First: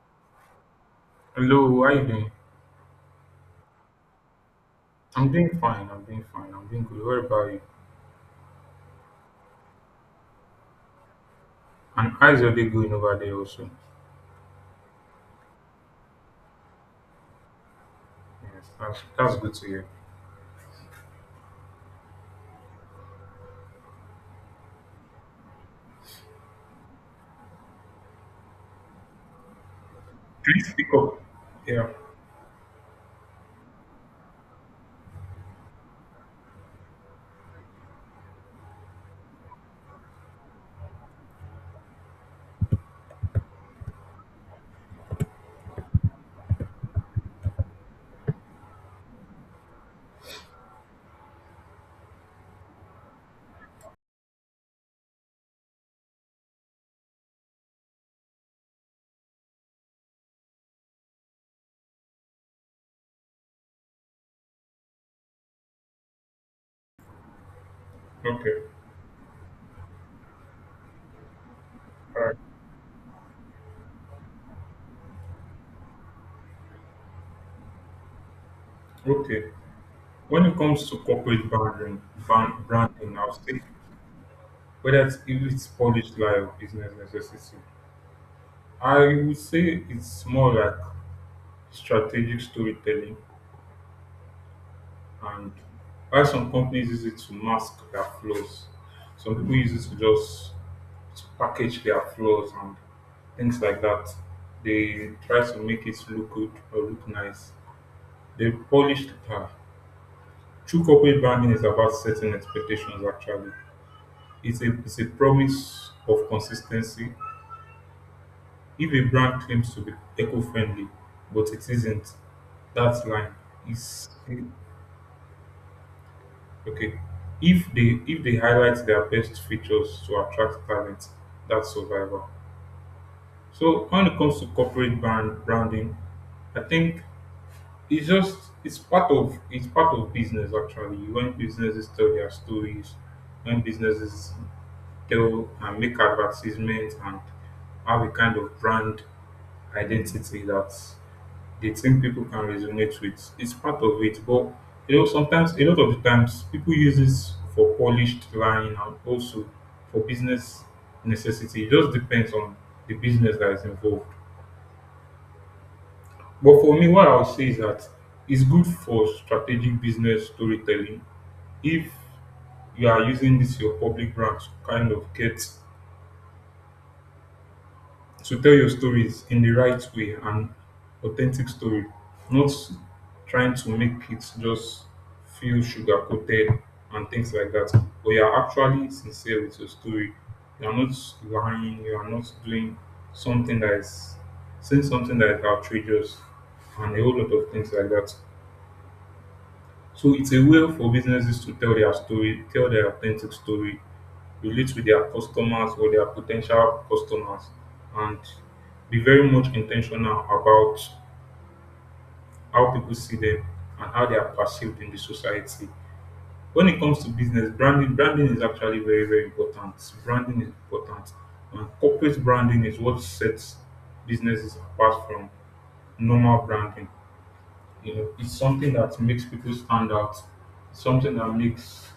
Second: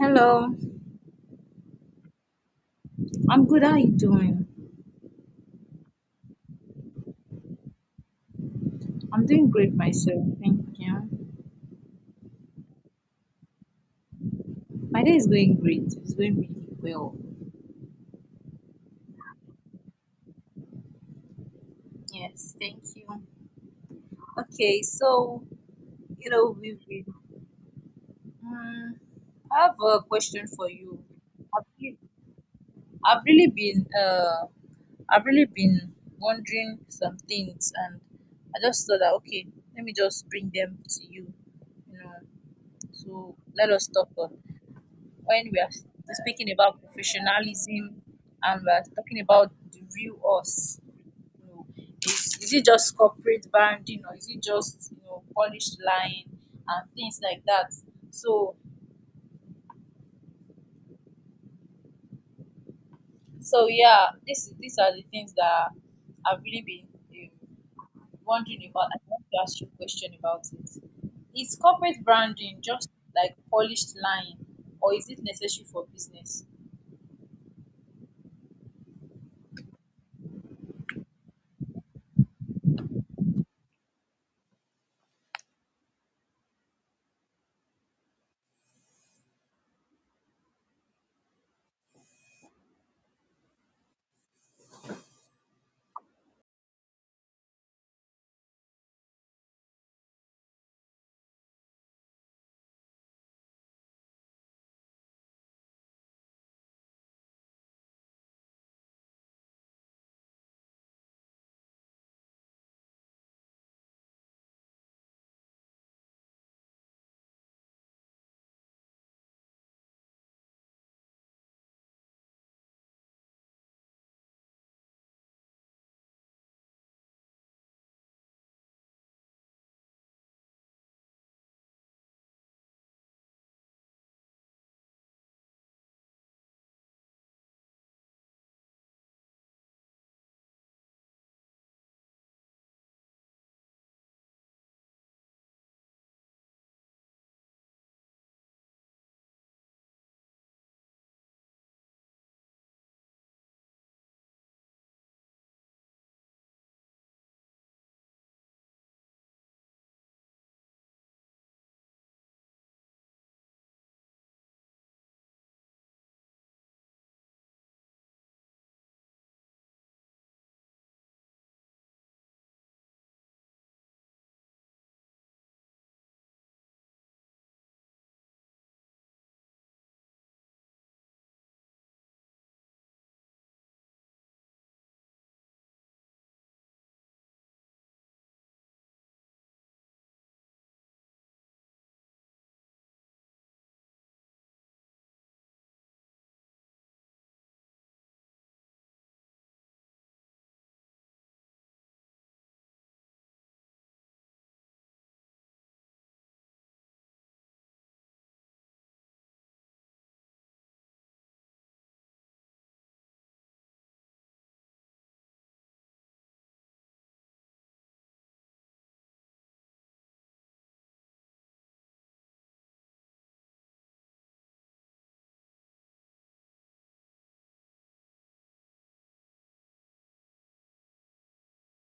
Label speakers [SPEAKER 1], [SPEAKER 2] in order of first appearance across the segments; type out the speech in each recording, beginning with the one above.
[SPEAKER 1] Hello,
[SPEAKER 2] Hello, how you doing?
[SPEAKER 1] I'm good. How are you doing?
[SPEAKER 2] I'm doing fine. I'm doing fine. I'm doing good. What about you?
[SPEAKER 1] I'm doing great myself. Thank you.
[SPEAKER 2] And how's your day going over there also?
[SPEAKER 1] My day is going great. It's going really well.
[SPEAKER 2] Yes, that's good to hear.
[SPEAKER 1] Yes, thank you. Okay, so, you know, we've been. Um, I have a question
[SPEAKER 2] Please
[SPEAKER 1] for
[SPEAKER 2] speak
[SPEAKER 1] you.
[SPEAKER 2] up.
[SPEAKER 1] I've,
[SPEAKER 2] Yeah.
[SPEAKER 1] re- I've really been. I've really been wondering some things, and I just thought that okay, let me just bring them to you. You know, to let us talk on when we are speaking about professionalism and we're talking about the real us, you know, is it just corporate branding or is it just, you know, polished lying and things like that. So so yeah, this is these are the things that I've really been,
[SPEAKER 2] Okay.
[SPEAKER 1] wondering about. I want to ask you a question about it. Is corporate
[SPEAKER 2] All right.
[SPEAKER 1] branding just like polished lying, or is it necessary for business?
[SPEAKER 2] Okay. When it comes to corporate branding, branding, I'll say whether if it's published lie or business necessity, I would say it's more like strategic storytelling. And while some companies use it to mask their flaws, some people use it to just to package their flaws and things like that. They try to make it look good or look nice. They polish the car. True corporate branding is about setting expectations actually. It's a promise of consistency. If a brand claims to be eco-friendly, but it isn't, that line is okay. If they highlight their best features to attract talent, that's survival. So when it comes to corporate branding, I think it's just it's part of business actually. When businesses tell their stories, when businesses tell and make advertisements and have a kind of brand identity that the thing people can resonate with. It's part of it, but you know, sometimes a lot of the times people use this for polished lying and also for business necessity. It just depends on the business that is involved. But for me, what I would say is that it's good for strategic business storytelling if you are using this your public brand to kind of get to tell your stories in the right way, an authentic story, not trying to make it just feel sugar coated and things like that, but you're actually sincere with your story. You're not lying, you are not doing something that is saying something that is outrageous and a whole lot of things like that. So it's a way for businesses to tell their story, tell their authentic story, relate with their customers or their potential customers, and be very much intentional about how people see them and how they are perceived in the society. When it comes to business branding, branding is actually very, very important. Branding is important. And corporate branding is what sets businesses apart from normal branding. You know, it's something that makes people stand out. It's something that makes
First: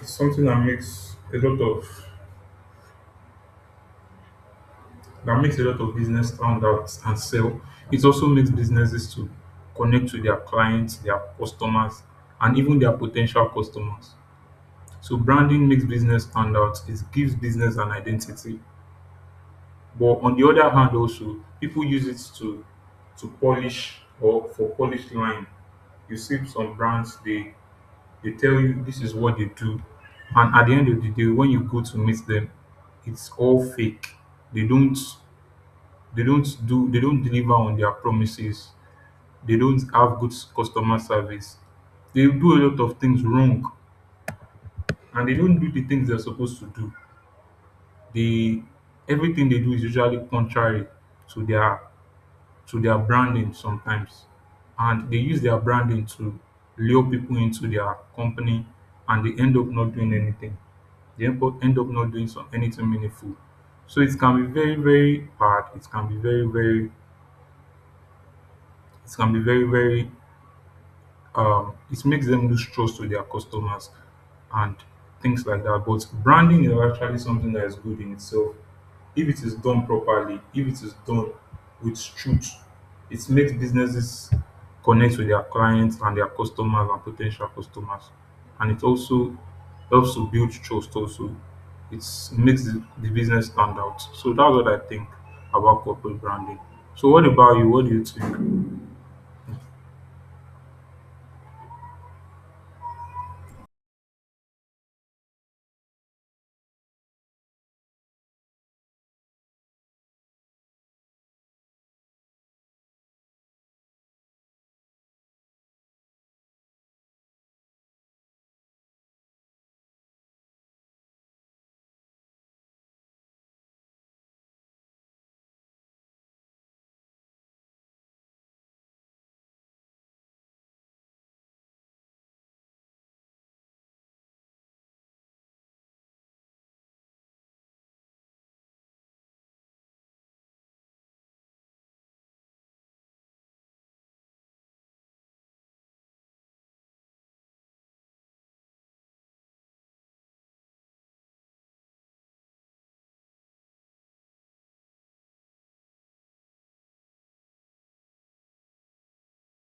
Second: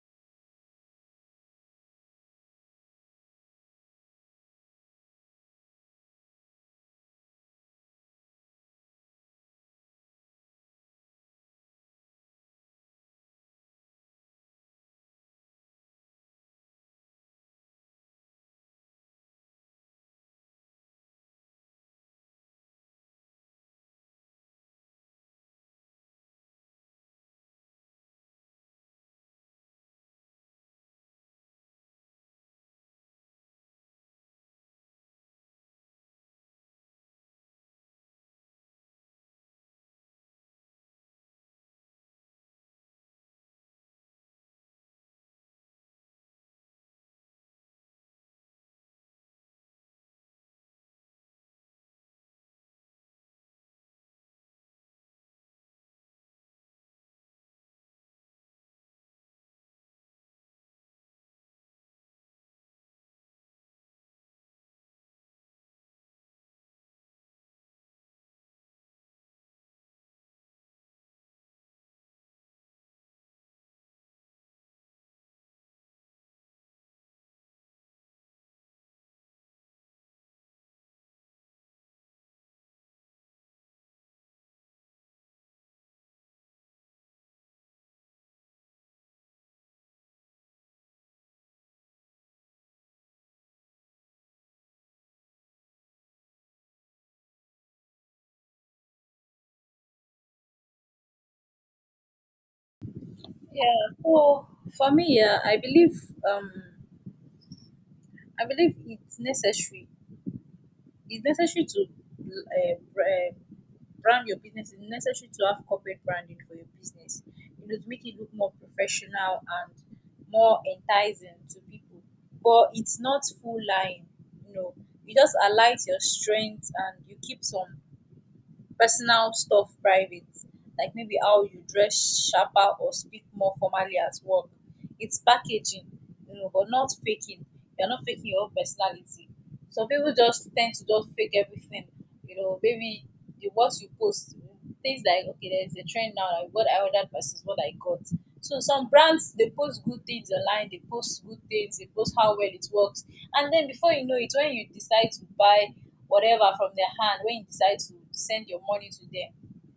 [SPEAKER 2] it's something that makes a lot of that makes a lot of business stand out and sell. It also makes businesses to connect to their clients, their customers, and even their potential customers. So branding makes business stand out. It gives business an identity. But on the other hand, also people use it to polish or for polish line. You see some brands, they tell you this is what they do, and at the end of the day, when you go to meet them, it's all fake. They don't they don't do they don't deliver on their promises. They don't have good customer service. They do a lot of things wrong, and they don't do the things they're supposed to do. They everything they do is usually contrary to their to their branding sometimes, and they use their branding to lure people into their company, and they end up not doing anything. They end up not doing some anything meaningful. So it can be very very bad. It can be very very, it can be very very, it makes them lose trust with their customers and things like that. But branding is actually something that is good in itself. If it is done properly, if it is done with truth, it makes businesses connect with their clients and their customers and potential customers. And it also helps to build trust also. It makes the business stand out. So that's what I think about corporate branding. So what about you? What do you think?
[SPEAKER 1] Yeah, so for me, yeah, I believe, um I believe it's necessary. It's necessary to brand your business. It's necessary to have corporate branding for your business. You know, to make it look more professional and more enticing to people. But it's not full line. You know, you just highlight your strengths and you keep some personal stuff private, like maybe how you dress sharper or speak more formally at work. It's packaging, you know, but not faking. You're not faking your own personality. Some people just tend to just fake everything, you know, maybe the what you post, things like okay, there's a trend now, like what I ordered versus what I got. So some brands, they post good things online, they post good things, they post how well it works, and then before you know it, when you decide to buy whatever from their hand, when you decide to send your money to them,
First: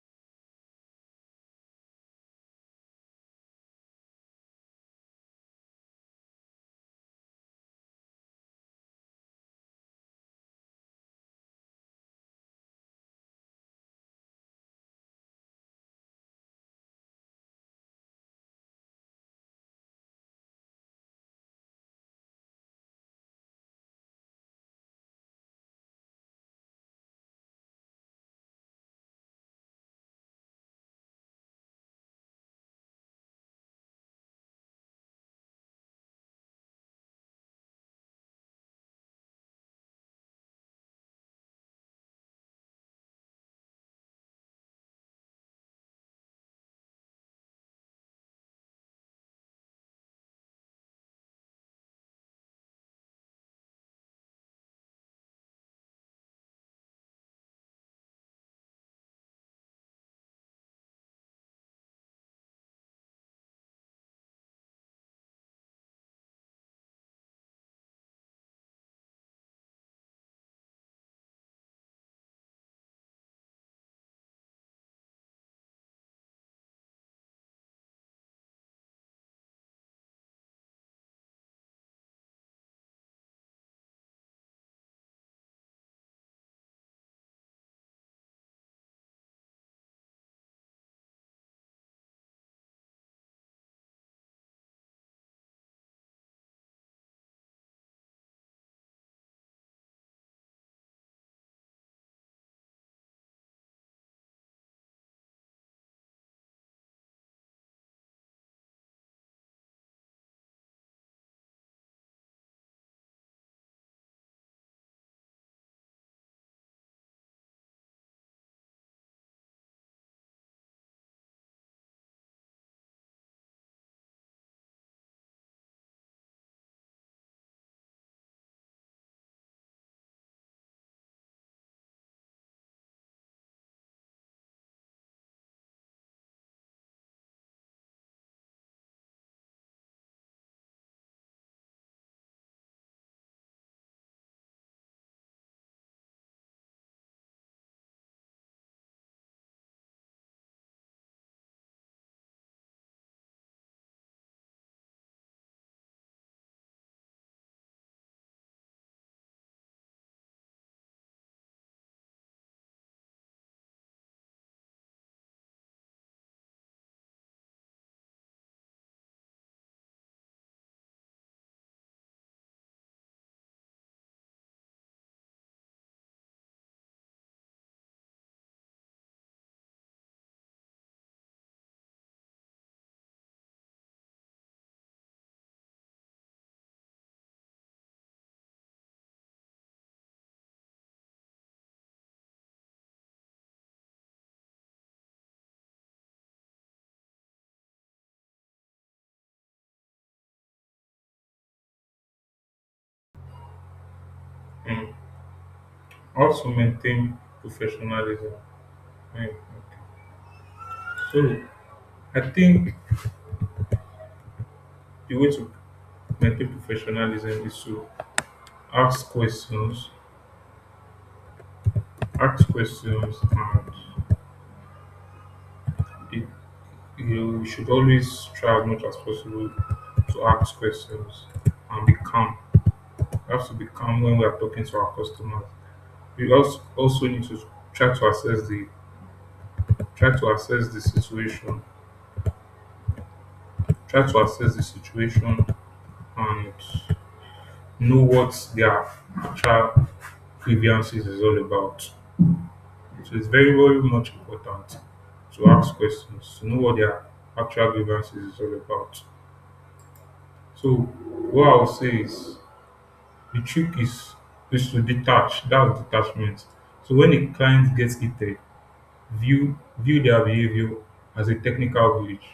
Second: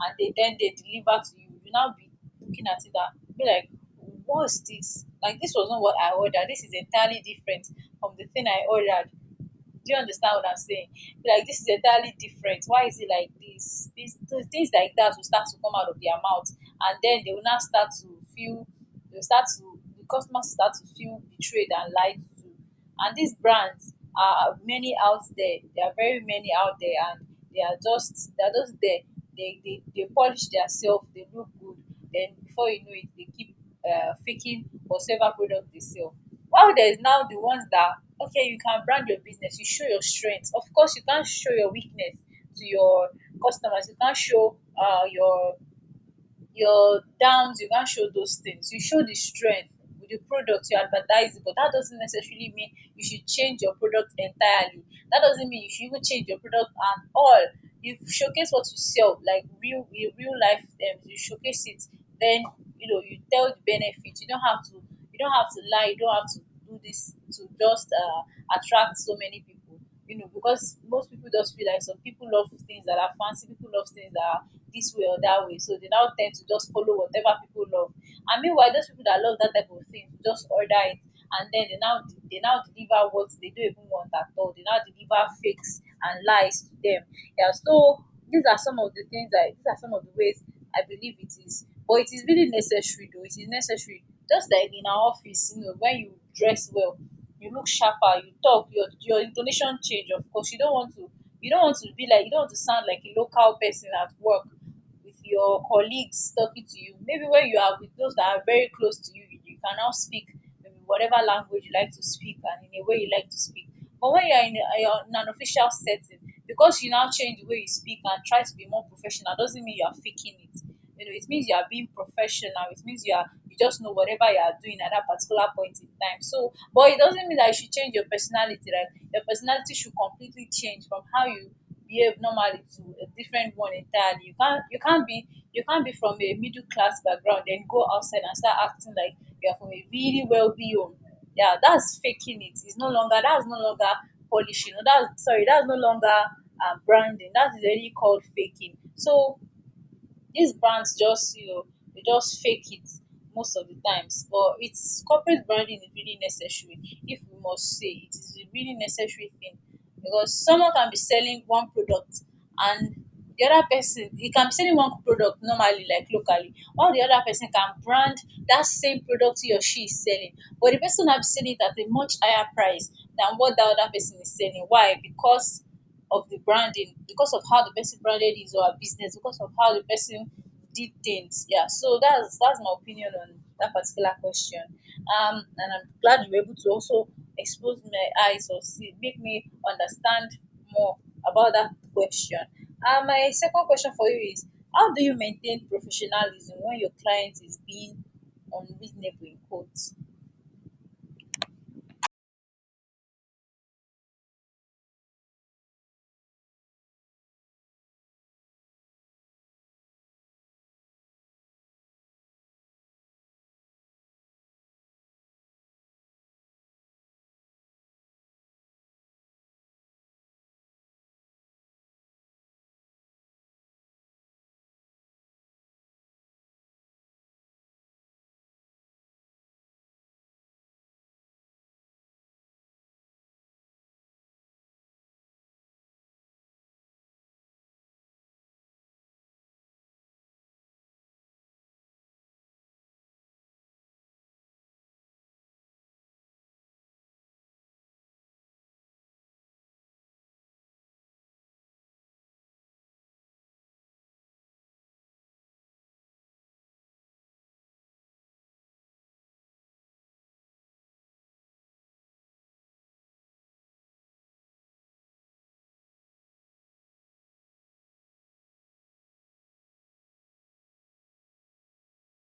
[SPEAKER 1] and they then they deliver to you, you now be looking at it and be like, what's this? Like this was not what I ordered. This is entirely different from the thing I ordered. Do you understand what I'm saying? Be like, this is entirely different. Why is it like this? Things like that will start to come out of their mouth, and then they will now start to feel. The customers start to feel betrayed and lied to. And these brands are many out there. There are very many out there, and they are just there. They polish themselves. They look good. Then before you know it, they keep faking whatever product they sell. While there is now the ones that, okay, you can brand your business, you show your strength. Of course, you can't show your weakness to your customers. You can't show your downs. You can't show those things. You show the strength with the product you advertise, but that doesn't necessarily mean you should change your product entirely. That doesn't mean you should even change your product at all. You showcase what you sell, like real, in real life. You showcase it, then you know you tell the benefit. You don't have to, you don't have to lie, you don't have to do this to just attract so many people, you know, because most people just feel like, some people love things that are fancy, people love things that are this way or that way, so they now tend to just follow whatever people love, and meanwhile those people that love that type of thing just order it, and then they now deliver what they don't even want at all. They now deliver fakes and lies to them. Yeah, so these are some of the ways I believe it is. But it is really necessary though. It is necessary. Just like in our office, you know, when you dress well, you look sharper, you talk, your intonation change, of course. You don't want to, you don't want to be like, you don't want to sound like a local person at work with your colleagues talking to you. Maybe when you are with those that are very close to you, you can now speak maybe whatever language you like to speak and in a way you like to speak. But when you're you're in an official setting, because you now change the way you speak and try to be more professional, doesn't mean you are faking it. You know, it means you are being professional, it means you are, you just know whatever you are doing at that particular point in time. So, but it doesn't mean that you should change your personality, right, your personality should completely change from how you behave normally to a different one entirely. You can't, you can't be, you can't be from a middle class background then go outside and start acting like you're from a really wealthy home. Yeah, that's faking it. It's no longer, that's no longer polishing. That's, sorry, that's no longer, branding. That is really called faking. So these brands just, you know, they just fake it most of the times. But it's, corporate branding is really necessary. If we must say, it is a really necessary thing. Because someone can be selling one product, and the other person, he can be selling one product normally, like locally, while the other person can brand that same product he or she is selling, but the person now be selling it at a much higher price than what that other person is selling. Why? Because of the branding, because of how the person branded his or her business, because of how the person did things. Yeah, so that's my opinion on that particular question. And I'm glad you were able to also expose my eyes, or see, make me understand more about that question. My second question for you is, how do you maintain professionalism when your client is being unreasonable, in quotes?
[SPEAKER 2] Mm. How to maintain professionalism. Hmm, okay. So I think the way to maintain professionalism is to ask questions, ask questions, and it, you should always try as much as possible to ask questions and be calm. We have to be calm when we are talking to our customers. We also need to try to assess the try to assess the situation, try to assess the situation, and know what their actual grievances is all about. So it's very, very much important to ask questions, to know what their actual grievances is all about. So what I'll say is the trick is to detach. That's detachment. So when a client gets heated, view their behavior as a technical glitch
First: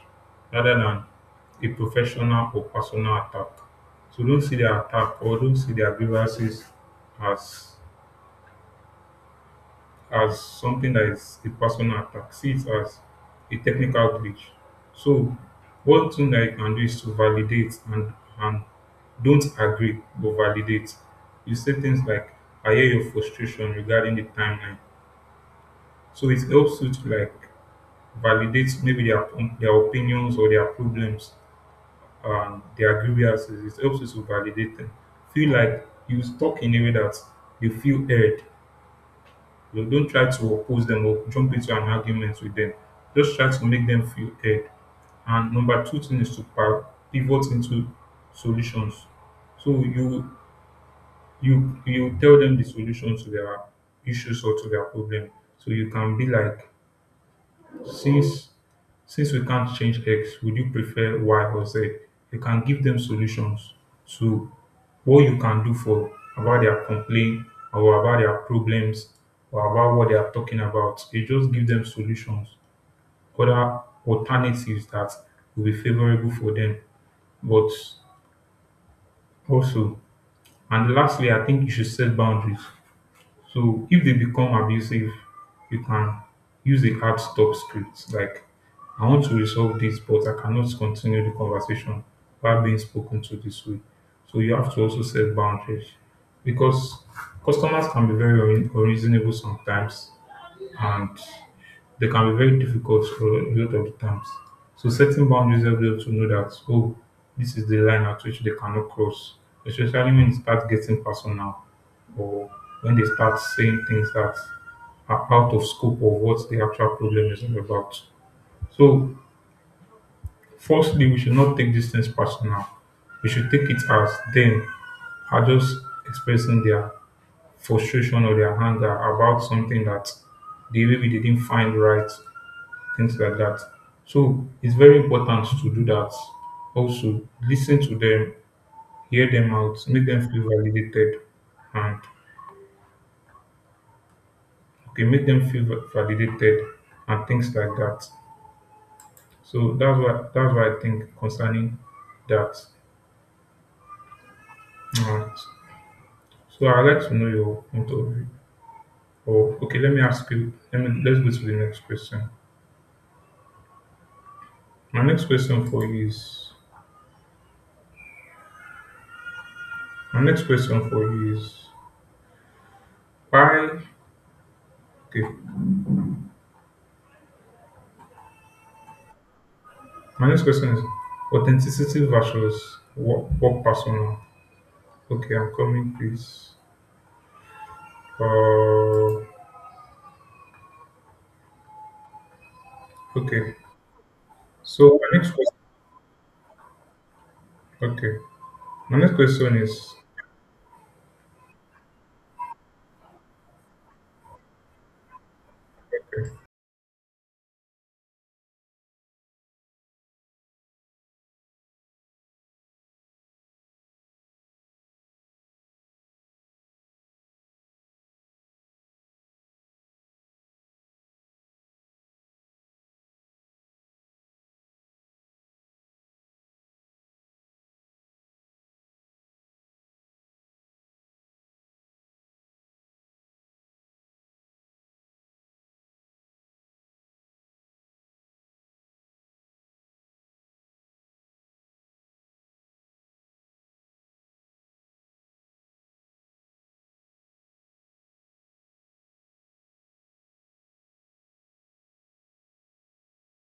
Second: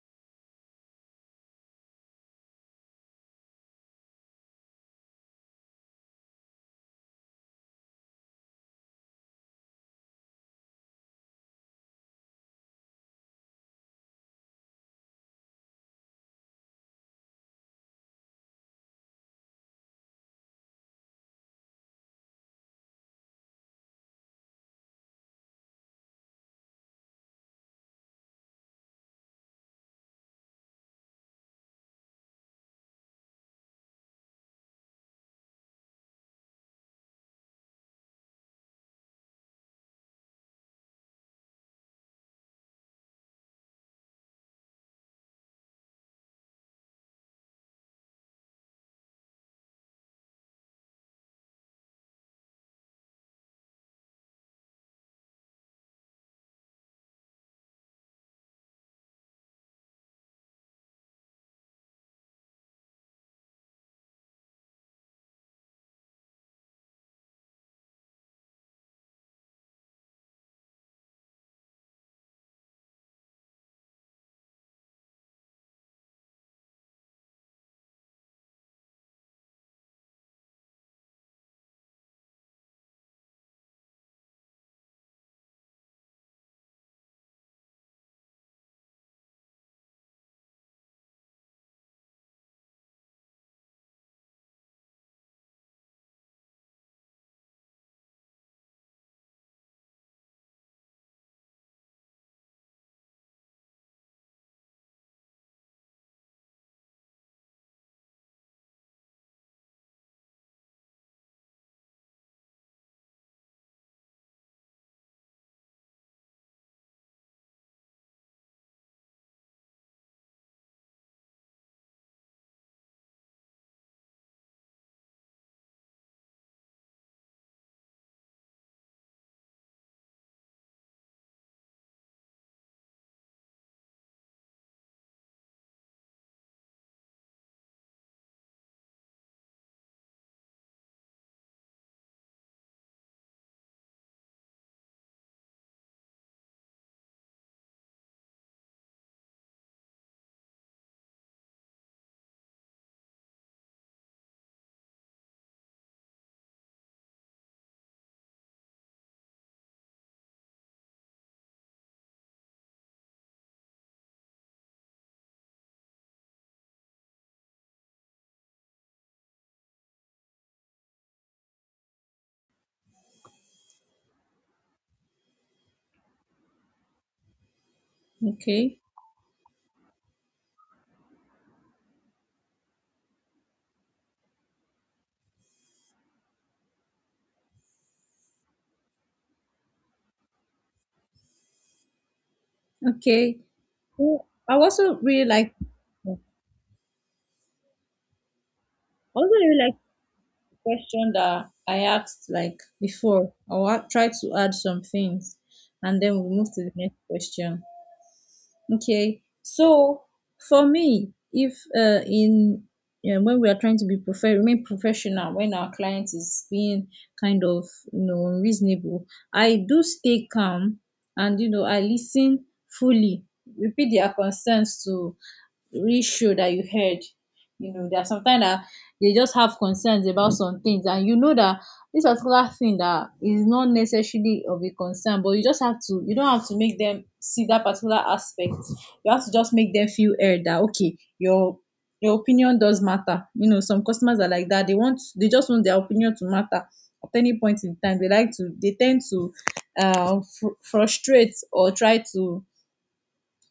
[SPEAKER 2] rather than a professional or personal attack. So don't see their attack, or don't see their grievances as something that is a personal attack. See it as a technical glitch. So one thing that you can do is to validate and and don't agree but validate. You say things like I hear your frustration regarding the timeline. So it helps you to like validate maybe their opinions or their problems and their grievances. It helps you to validate them. Feel like you talk in a way that you feel heard. Don't try to oppose them or jump into an argument with them. Just try to make them feel heard. And number two thing is to pivot into solutions. So you you tell them the solution to their issues or to their problem. So you can be like since since we can't change X, would you prefer Y or Z? You can give them solutions to what you can do for about their complaint or about their problems or about what they are talking about. You just give them solutions, other alternatives that will be favorable for them. But also, and lastly, I think you should set boundaries. So if they become abusive, you can use a hard stop script like I want to resolve this, but I cannot continue the conversation while being spoken to this way. So you have to also set boundaries because customers can be very unreasonable sometimes, and they can be very difficult for a lot of the times. So setting boundaries helps them to know that oh, this is the line at which they cannot cross, especially when it starts getting personal or when they start saying things that are out of scope of what the actual problem is all about. So firstly, we should not take these things personal. We should take it as them are just expressing their frustration or their anger about something that they maybe they didn't find right, things like that. So it's very important to do that. Also, listen to them, hear them out, make them feel validated, and okay, make them feel validated and things like that. So that's what I think concerning that. Alright. So I'd like to know your point of view. Or okay, let me ask you. Let me let's go to the next question. My next question for you is my next question for you is why okay.
[SPEAKER 1] Okay.
[SPEAKER 2] My next question is authenticity versus work, work persona. Okay, I'm coming, please. Uh,
[SPEAKER 1] Okay.
[SPEAKER 2] okay.
[SPEAKER 1] Well, I also
[SPEAKER 2] So my
[SPEAKER 1] really
[SPEAKER 2] next
[SPEAKER 1] like,
[SPEAKER 2] question. Okay, my next
[SPEAKER 1] also really
[SPEAKER 2] question
[SPEAKER 1] like
[SPEAKER 2] is.
[SPEAKER 1] question that I asked like before. Try to add some things and then we'll
[SPEAKER 2] Okay.
[SPEAKER 1] move to the next question. Okay. So for me, if in yeah, when we are trying to be remain professional, when our client is being kind of, you know, unreasonable, I do stay calm and, you know, I listen fully, repeat their concerns to really show that you heard. You know, there are sometimes that they just have concerns about some things, and you know that this particular thing that is not necessarily of a concern, but you just have to, you don't have to make them see that particular aspect. You have to just make them feel heard, that okay, your opinion does matter. You know, some customers are like that. They want they just want their opinion to matter at any point in time. They like to they tend to frustrate, or try to,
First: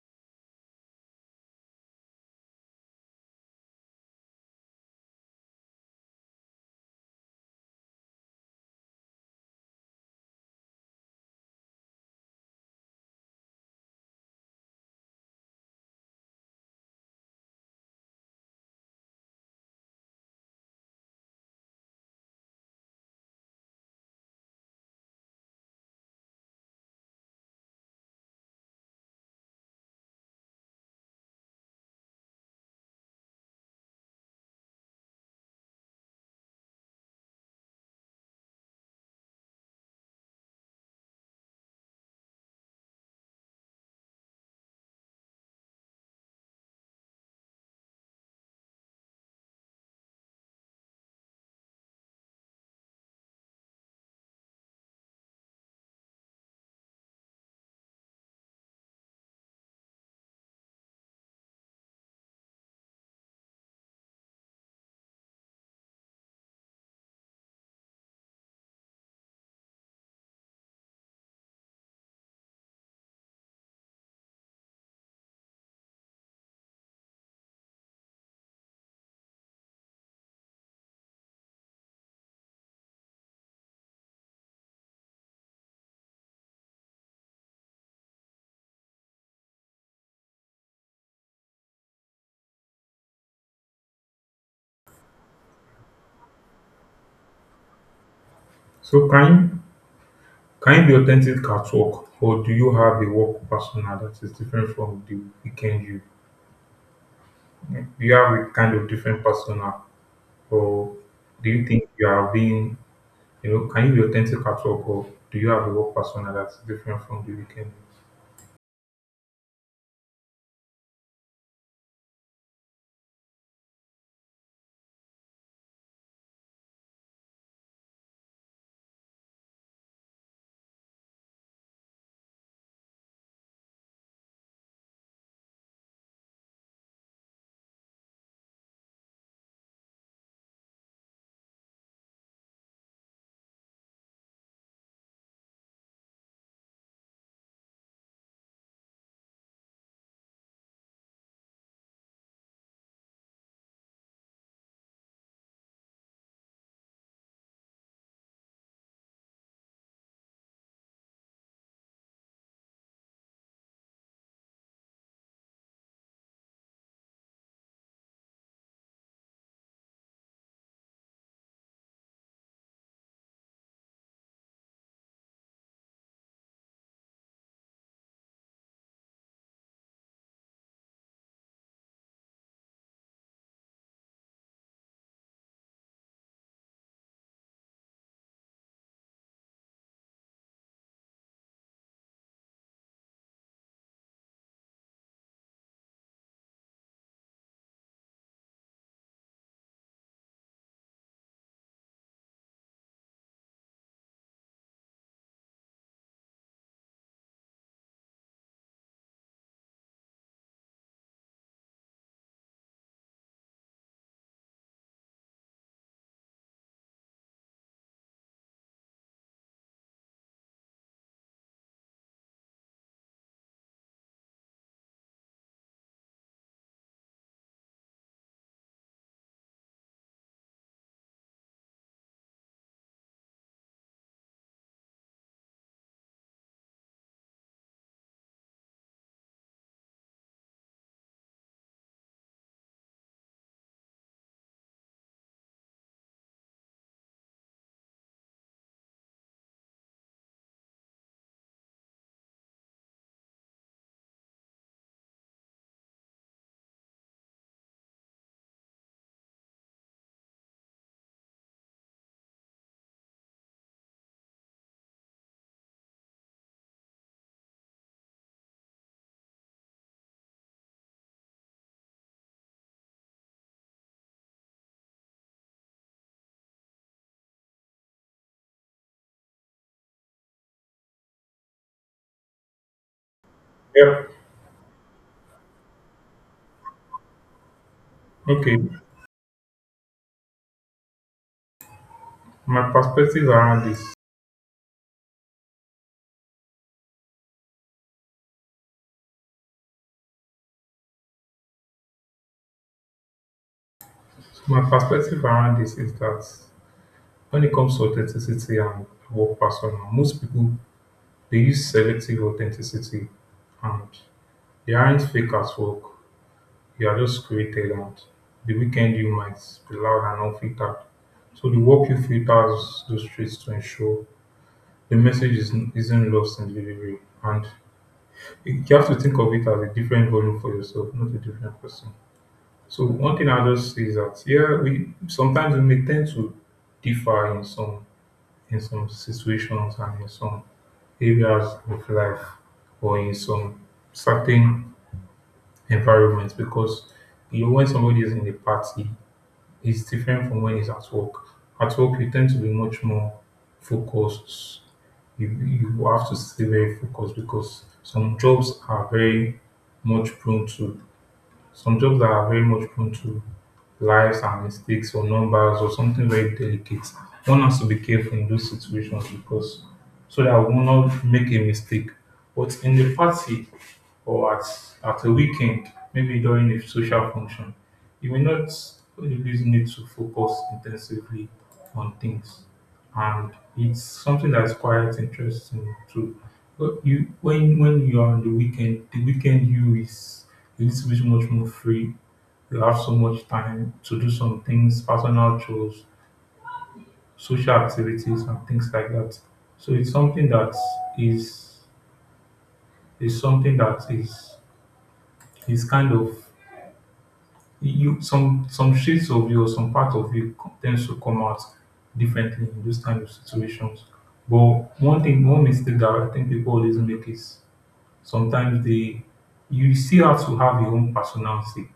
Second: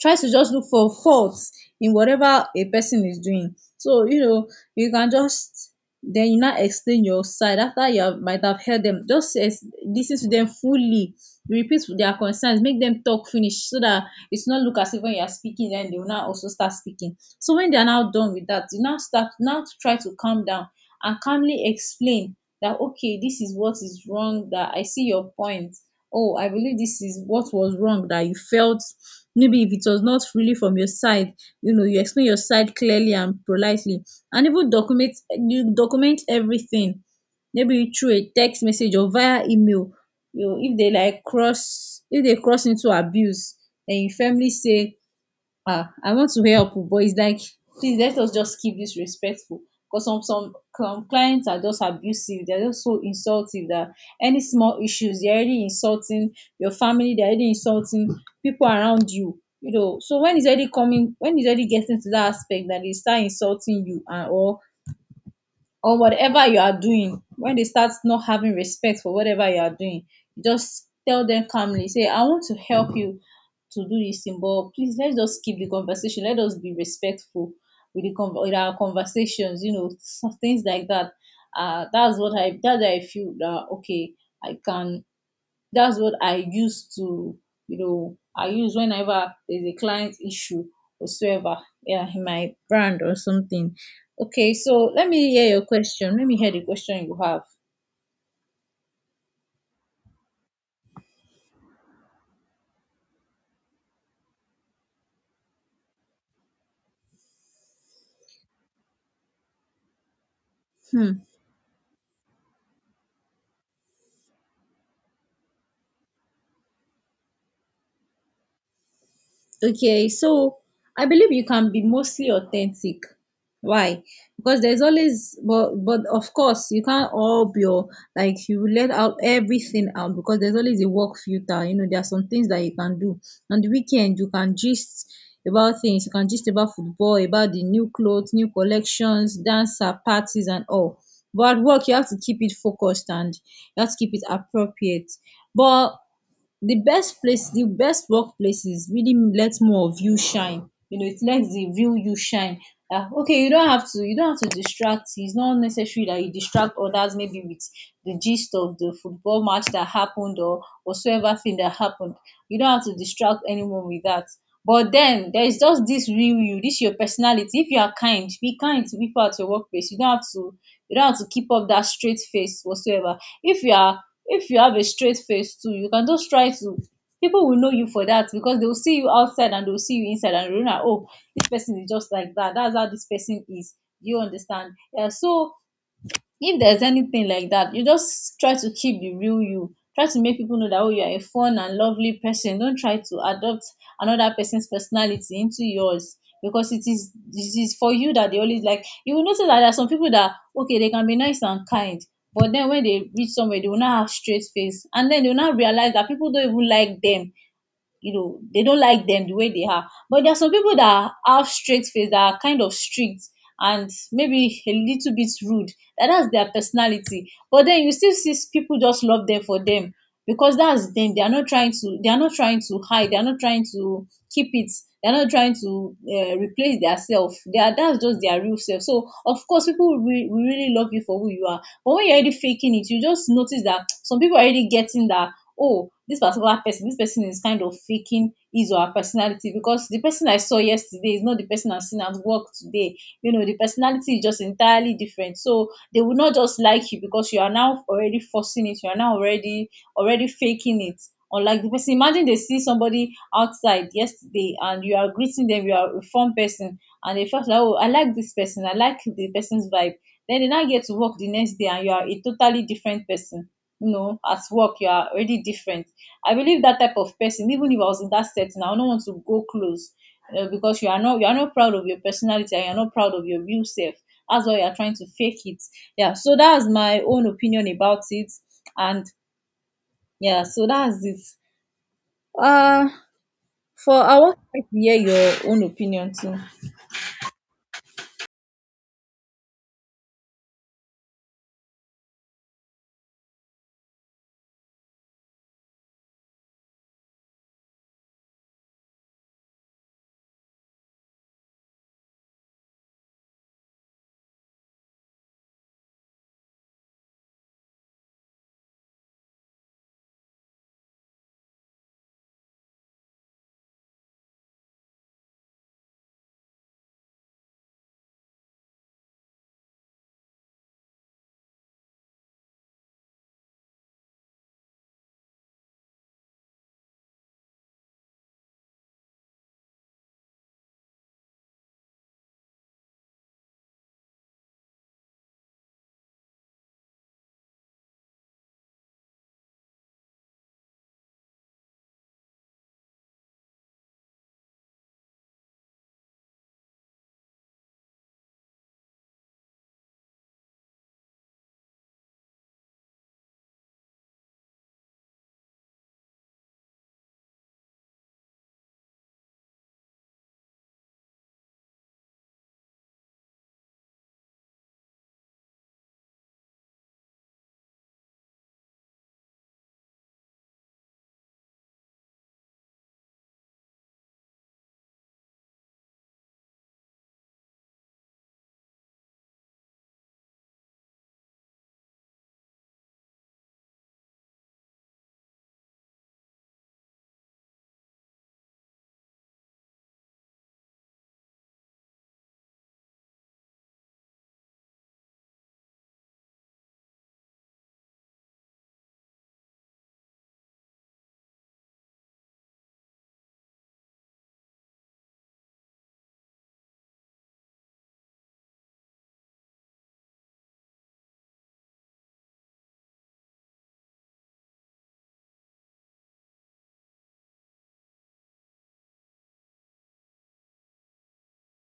[SPEAKER 1] tries to just look for faults in whatever a person is doing. So, you know, you can just, then you now explain your side after you have, might have heard them. Just listen to them fully. Repeat their concerns. Make them talk finish, so that it's not look as if when you are speaking, then they will now also start speaking. So when they are now done with that, you now start now to try to calm down and calmly explain that okay, this is what is wrong. That I see your point. Oh, I believe this is what was wrong that you felt. Maybe if it was not really from your side, you know, you explain your side clearly and politely, and even document, you document everything, maybe through a text message or via email. You know, if they like cross, if they cross into abuse, and you firmly say, ah, I want to help, oh, but it's like, please let us just keep this respectful. Because some clients are just abusive. They're just so insulting that any small issues they're already insulting your family, they're already insulting people around you. You know, so when it's already coming, when it's already getting to that aspect that they start insulting you and, or whatever you are doing, when they start not having respect for whatever you are doing, you just tell them calmly, say I want to help you to do this thing, but please let's just keep the conversation, let us be respectful with the with our conversations, you know, some things like that. Uh that's what i that's how I feel, that okay, I can that's what I use to, you know, I use whenever there's a client issue whatsoever, yeah, in my brand or something. Okay, so let me hear your question. Let me hear the question you have.
[SPEAKER 2] So can you be authentic at work, or do you have a work persona that is different from the weekend you? Do you have a kind of different persona, or
[SPEAKER 1] Hmm.
[SPEAKER 2] do you think you are being, you know, can you be authentic at work, or do you have a work persona that's different from the weekend?
[SPEAKER 1] Okay, so I believe you can be mostly authentic. Why? Because there's always, but of course you can't all be all, like you let out everything out because there's always a work filter. You know there are some things that you can do on the weekend. You can gist about things. You can gist about football, about the new clothes, new collections, dancer parties, and all. But at work you have to keep it focused and you have to keep it appropriate. But the best workplaces really lets more of you shine. You know, it lets the real you shine. Ah, okay, you don't have to distract. It's not necessary that you distract others, maybe with the gist of the football match that happened or whatsoever thing that happened. You don't have to distract anyone with that. But then there is just this real you, this your personality. If you are kind, be kind to people at your workplace. You don't have to you don't have to keep up that straight face whatsoever. If you are, if you have a straight face too, you can just try to, people will know you for that because they will see you outside and they will see you inside, and you know, oh, this person is just like that, that's how this person is. Do you understand? Yeah. So if there's anything like that, you just try to keep the real you, try to make people know that, oh, you are a fun and lovely person. Don't try to adopt another person's personality into yours, because it is for you that they always like. You will notice that there are some people that, okay, they can be nice and kind, but then when they reach somewhere, they will not have straight face, and then they will not realize that people don't even like them. You know, they don't like them the way they are. But there are some people that have straight face, that are kind of strict and maybe a little bit rude. That's their personality, but then you still see people just love them for them, because that's them. They are not trying to hide, they are not trying to keep it, they're not trying to replace their self. They are, that's just their real self. So of course people will, will really love you for who you are. But when you're already faking it, you just notice that some people are already getting that. Oh, this person is kind of faking his or her personality, because the person I saw yesterday is not the person I've seen at work today. You know, the personality is just entirely different. So they will not just like you, because you are now already forcing it, you are now already faking it. Unlike the person, imagine they see somebody outside yesterday and you are greeting them, you are a fun person, and they felt like, oh, I like this person, I like the person's vibe. Then they now get to work the next day and you are a totally different person. You know, at work, you are already different. I believe that type of person, even if I was in that setting, I don't want to go close, because you are not proud of your personality and you are not proud of your real self. That's why you are trying to fake it. Yeah. So that's my own opinion about it, and yeah. So that's it. Uh, for
[SPEAKER 2] Yeah.
[SPEAKER 1] I want to hear your own opinion too.
[SPEAKER 2] Okay. My perspective around this my perspective around this is that when it comes to authenticity and work persona, most people they use selective authenticity and they aren't fake at work. You are just created and the weekend you might be loud and unfiltered. So the work you filters those streets to ensure the message is, isn't lost in delivery. And you have to think of it as a different volume for yourself, not a different person. So one thing I'll just say is that yeah, we sometimes we may tend to differ in some situations and in some areas of life or in some certain environments because you know when somebody is in a party it's different from when he's at work. At work you tend to be much more focused. You have to stay very focused because some jobs are very much prone to some jobs that are very much prone to lives and mistakes or numbers or something very delicate. One has to be careful in those situations because so that we will not make a mistake. But in the party or at a weekend, maybe during a social function, you may not always need to focus intensively on things. And it's something that's quite interesting too. But you when you are on the weekend you is a little bit much more free, you have so much time to do some things, personal chores, social activities, and things like that. So it's something that is is something that is is kind of you, some shades of you or some part of you tends to come out differently in those kind of situations. But one thing, one mistake that I think people always make is sometimes they you still have to have your own personality.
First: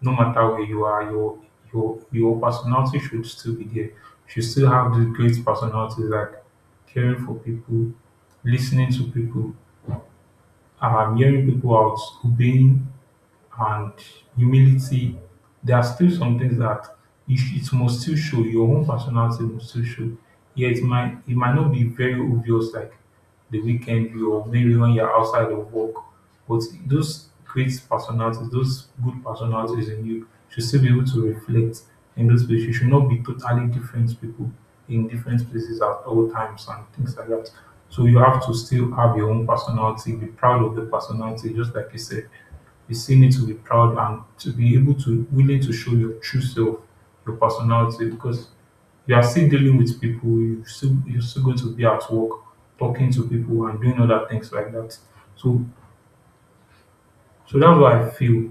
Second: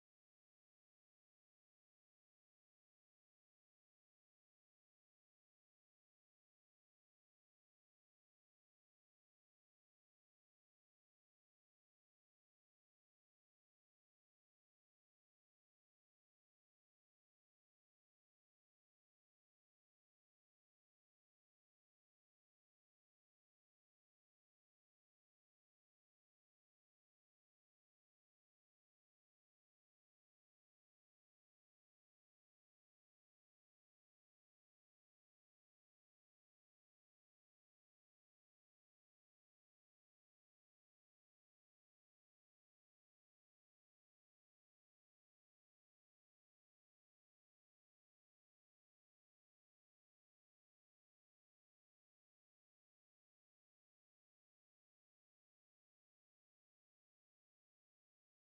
[SPEAKER 2] No matter where you are, your personality should still be there. You should still have the great personalities like caring for people, listening to people, hearing people out, obeying, and humility. There are still some things that it must still show. Your own personality must still show. Yeah, it might not be very obvious like the weekend you or maybe when you're outside of work, but those great personalities, those good personalities in you should still be able to reflect in those places. You should not be totally different people in different places at all times and things like that. So you have to still have your own personality, be proud of the personality, just like you said, you still need to be proud and to be able to willing to show your true self, your personality, because you are still dealing with people, you're still going to be at work talking to people and doing other things like that. So so that's what I feel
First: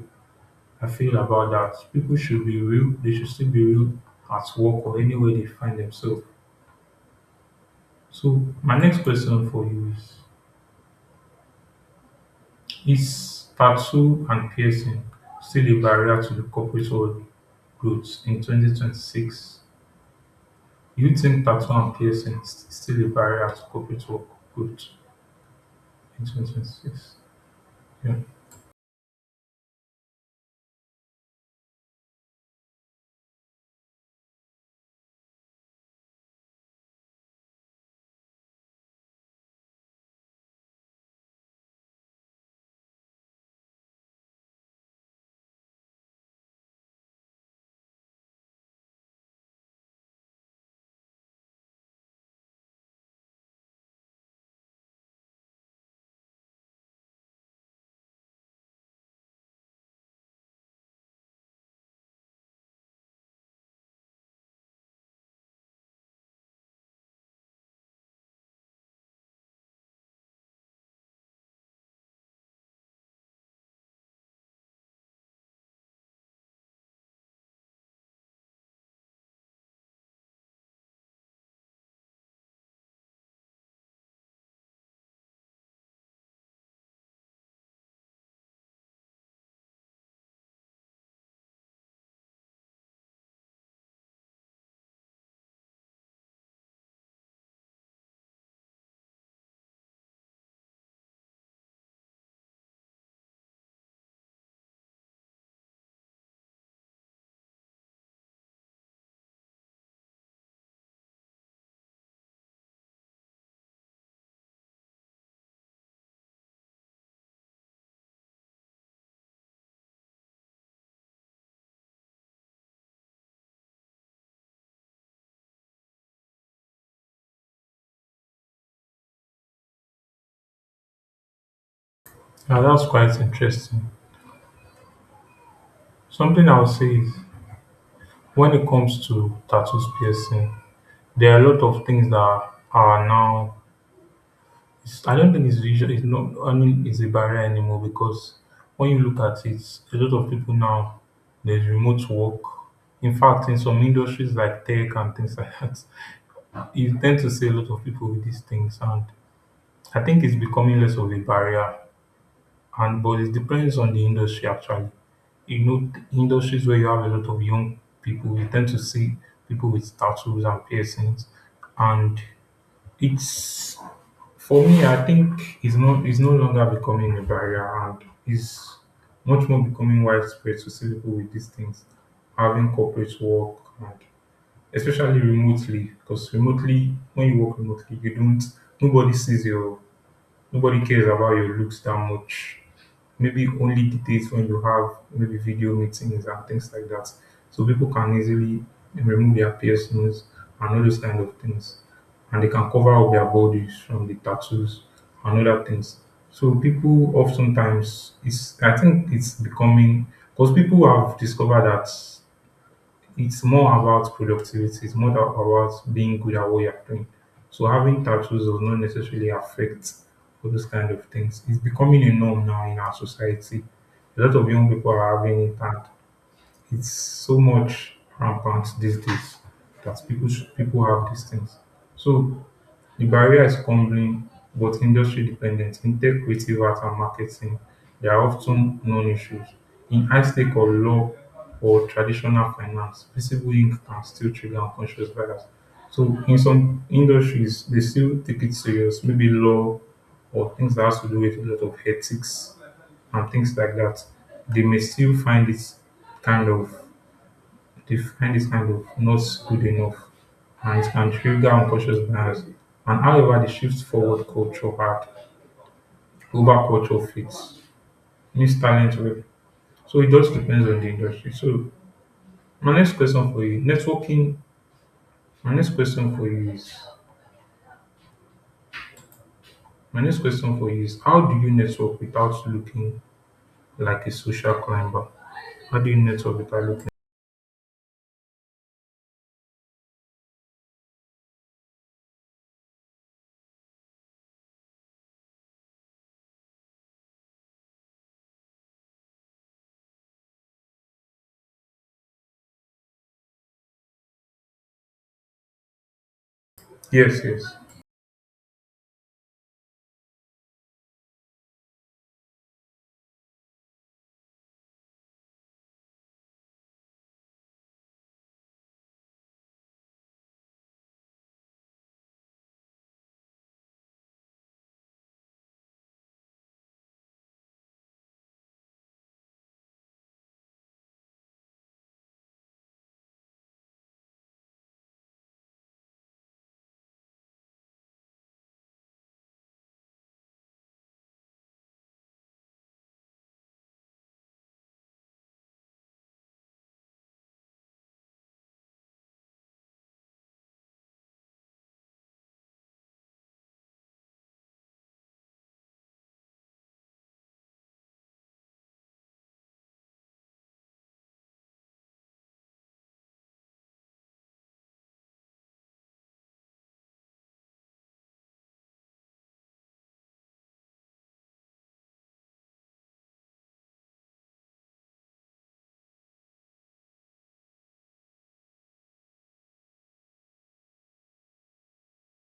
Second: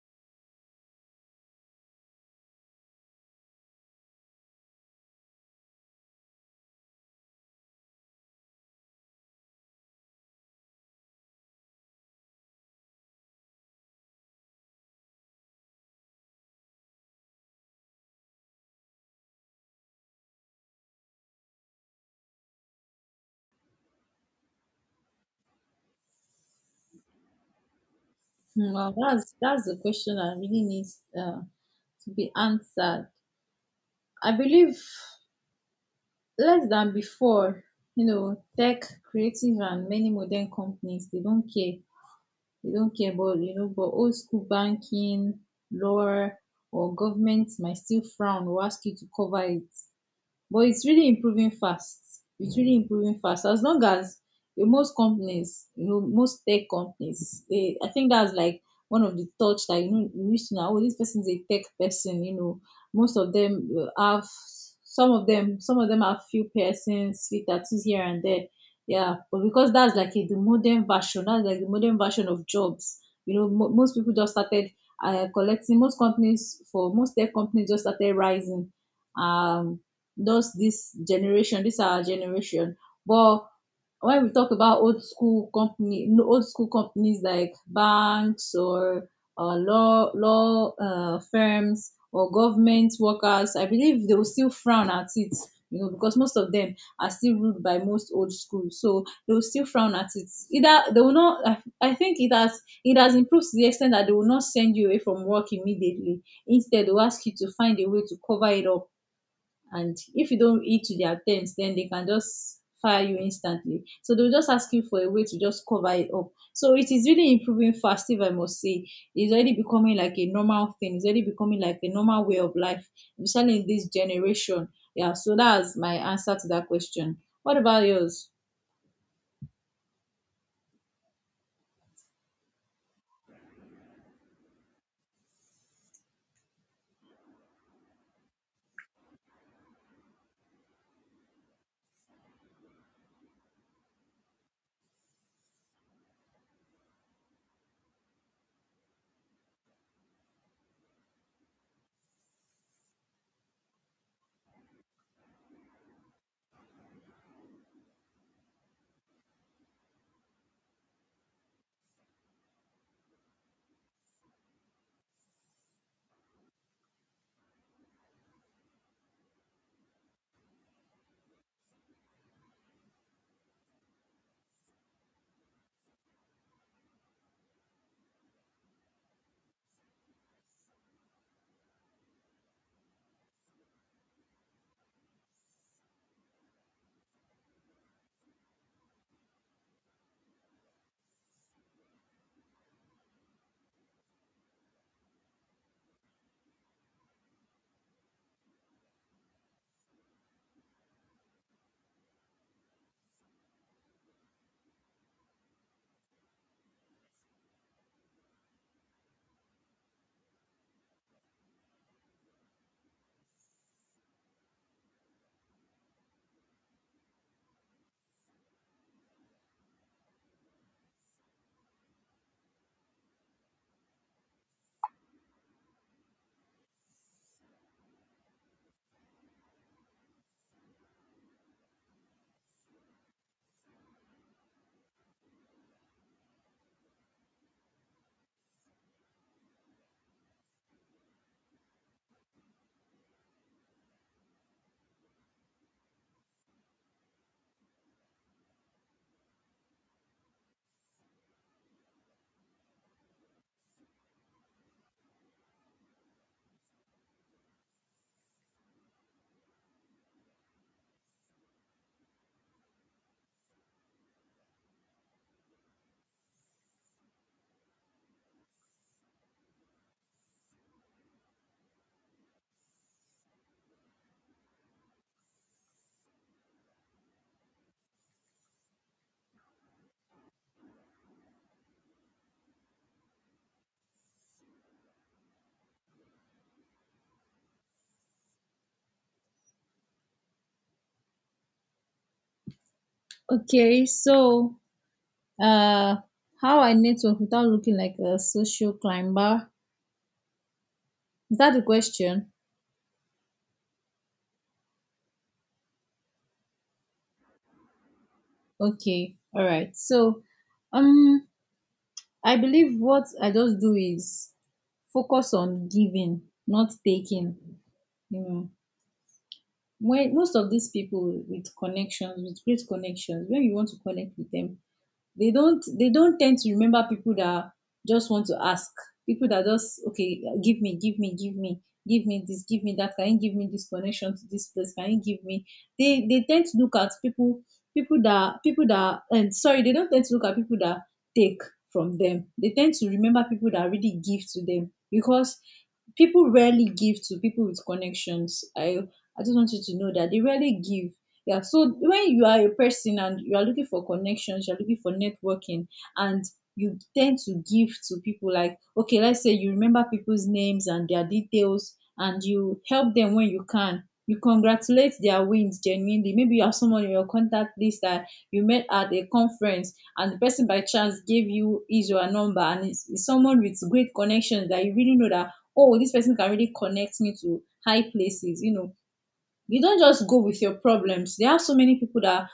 [SPEAKER 2] I feel about that. People should be real, they should still be real at work or anywhere they find themselves. So my next question for you is tattoo and piercing still a barrier to the corporate world growth in 2026? Do you think tattoo and piercing is still a barrier to corporate work growth in 2026? Yeah.
[SPEAKER 1] Hmm. Well, that's the question that really needs to be answered. I believe less than before. You know, tech, creative, and many modern companies, they don't care. They don't care about, you know. But old school banking, law, or government might still frown or ask you to cover it. But it's really improving fast. It's really improving fast. As long as, most companies, you know, most tech companies, they, I think that's like one of the touch that you know you wish to know. Oh, this person is a tech person. You know, most of them have, some of them have few persons, few tattoos here and there. Yeah, but because that's like a, the modern version, that's like the modern version of jobs. You know, most people just started collecting. Most companies, for most tech companies, just started rising. Um, those this generation, this our generation. But when we talk about old school company, old school companies like banks or law firms or government workers, I believe they will still frown at it. You know, because most of them are still ruled by most old school, so they will still frown at it. Either they will not. I think it has improved to the extent that they will not send you away from work immediately. Instead, they'll ask you to find a way to cover it up, and if you don't eat to their terms, then they can just fire you instantly. So they'll just ask you for a way to just cover it up. So it is really improving fast, if I must say. It's already becoming like a normal thing. It's already becoming like a normal way of life, especially in this generation. Yeah. So that's my answer to that question. What about yours?
[SPEAKER 2] Now that's quite interesting. Something I would say is when it comes to tattoos, piercing, there are a lot of things that are now. It's, I don't think it's usually, it's not. I mean, it's a barrier anymore because when you look at it, a lot of people now, there's remote work. In fact, in some industries like tech and things like that, you tend to see a lot of people with these things, and I think it's becoming less of a barrier, and but it depends on the industry actually. You know, industries where you have a lot of young people, you tend to see people with tattoos and piercings, and it's for me, I think it's not, it's no longer becoming a barrier, and it's much more becoming widespread to see people with these things having corporate work, and especially remotely, because remotely when you work remotely you don't nobody sees your nobody cares about your looks that much. Maybe it only dictates when you have maybe video meetings and things like that. So people can easily remove their piercings and all those kind of things. And they can cover up their bodies from the tattoos and other things. So people oftentimes, it's, I think it's becoming, because people have discovered that it's more about productivity. It's more about being good at what you're doing. So having tattoos does not necessarily affect all those kind of things. It's becoming a norm now in our society. A lot of young people are having it, and it's so much rampant these days that people have these things. So the barrier is crumbling, but industry dependent, in tech, creative art, and marketing, they are often non-issues. In high-stake or law or traditional finance, visible ink can still trigger unconscious bias. So in some industries, they still take it serious, maybe law or things that has to do with a lot of ethics and things like that, they may still find it kind of, they find it kind of not good enough, and it can trigger unconscious bias. And however, the shift forward culture had over culture fits means talent web. So it just depends on the industry. So my next question for you, networking. My next question for you is my next question for you is how do you network without looking like a social climber? How do you network without looking?
[SPEAKER 1] Okay, so uh how I network without looking like a social climber, is that the question?
[SPEAKER 2] Yes, yes.
[SPEAKER 1] Okay, all right. So um I believe what I just do is focus on giving, not taking. You know, when most of these people with connections, with great connections, when you want to connect with them, they don't tend to remember people that just want to ask, people that just, okay, give me, give me, give me, give me this, give me that, can you give me this connection to this place, can you give me. They tend to look at people, people that and sorry, they don't tend to look at people that take from them. They tend to remember people that really give to them, because people rarely give to people with connections. I just want you to know that they rarely give. Yeah. So when you are a person and you are looking for connections, you're looking for networking, and you tend to give to people, like, okay, let's say you remember people's names and their details, and you help them when you can. You congratulate their wins genuinely. Maybe you have someone in your contact list that you met at a conference, and the person by chance gave you his or her number, and it's someone with great connections that you really know that, oh, this person can really connect me to high places. You know, you don't just go with your problems. There are so many people that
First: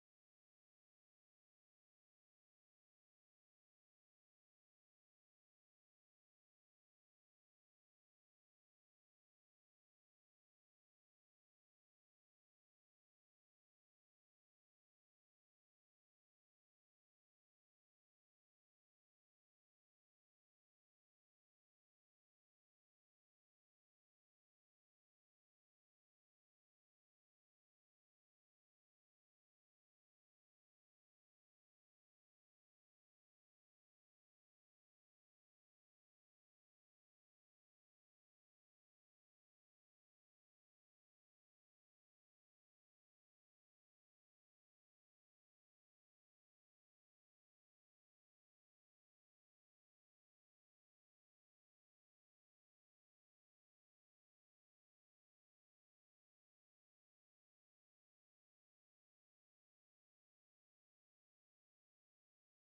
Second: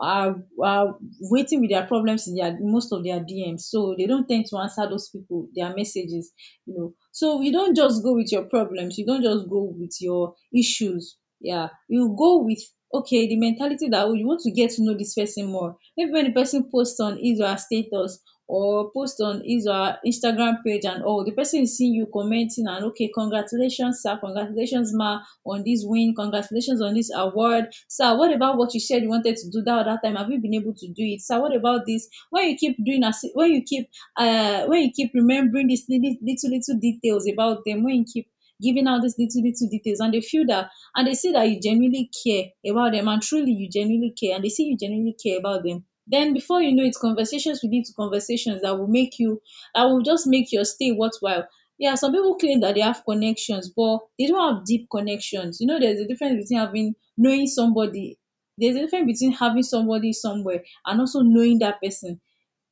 [SPEAKER 1] are, are waiting with their problems in their, most of their DMs. So they don't tend to answer those people, their messages. You know. So you don't just go with your problems, you don't just go with your issues. Yeah. You go with, okay, the mentality that, oh, you want to get to know this person more. Maybe when the person posts on his or her status or post on his or her Instagram page, and oh, the person is seeing you commenting, and okay, congratulations, sir, congratulations, ma, on this win. Congratulations on this award. Sir, what about what you said you wanted to do that other time? Have you been able to do it? Sir, what about this? When you keep doing, as when you keep remembering these little details about them, when you keep giving out these little details, and they feel that, and they see that you genuinely care about them, and truly you genuinely care, and they see you genuinely care about them, then before you know it, conversations will lead to conversations that will make you, that will just make your stay worthwhile. Yeah, some people claim that they have connections, but they don't have deep connections. You know, there's a difference between having, knowing somebody. There's a difference between having somebody somewhere and also knowing that person.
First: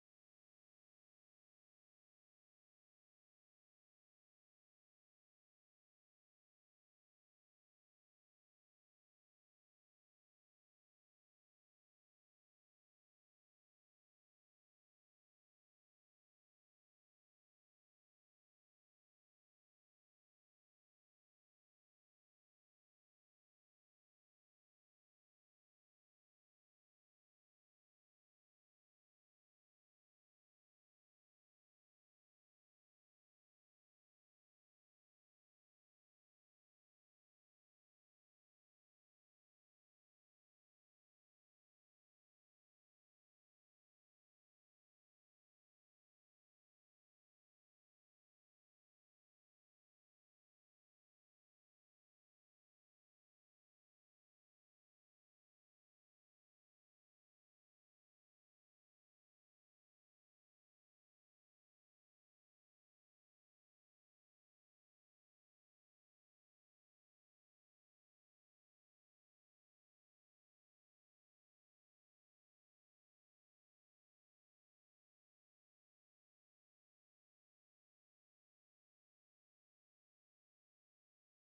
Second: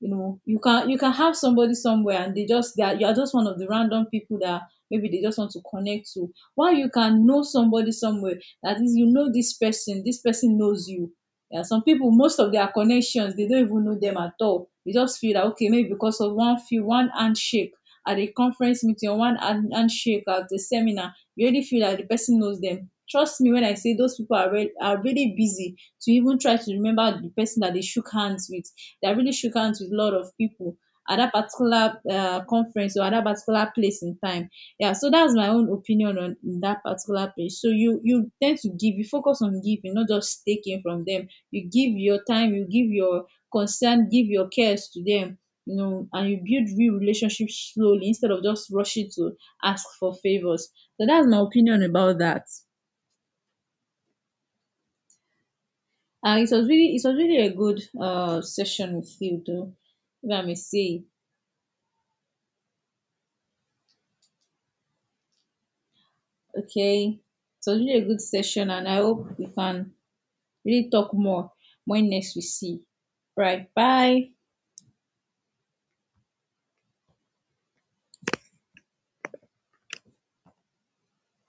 [SPEAKER 1] You know, you can have somebody somewhere and they just they are, you are just one of the random people that maybe they just want to connect to, while you can know somebody somewhere that is, you know, this person knows you. Yeah, some people, most of their connections, they don't even know them at all. They just feel that, okay, maybe because of one handshake at a conference meeting, or one handshake at the seminar, you already feel that the person knows them. Trust me when I say those people are, are really busy to even try to remember the person that they shook hands with, that really shook hands with a lot of people at that particular conference or at that particular place in time. Yeah. So that's my own opinion on that particular page. So you, tend to give, you focus on giving, not just taking from them. You give your time, you give your concern, give your cares to them, you know, and you build real relationships slowly instead of just rushing to ask for favors. So that's my opinion about that. It was really a good session with you though, if I may say. Okay. It was really a good session, and I hope we can really talk more when next we see. Right. Bye.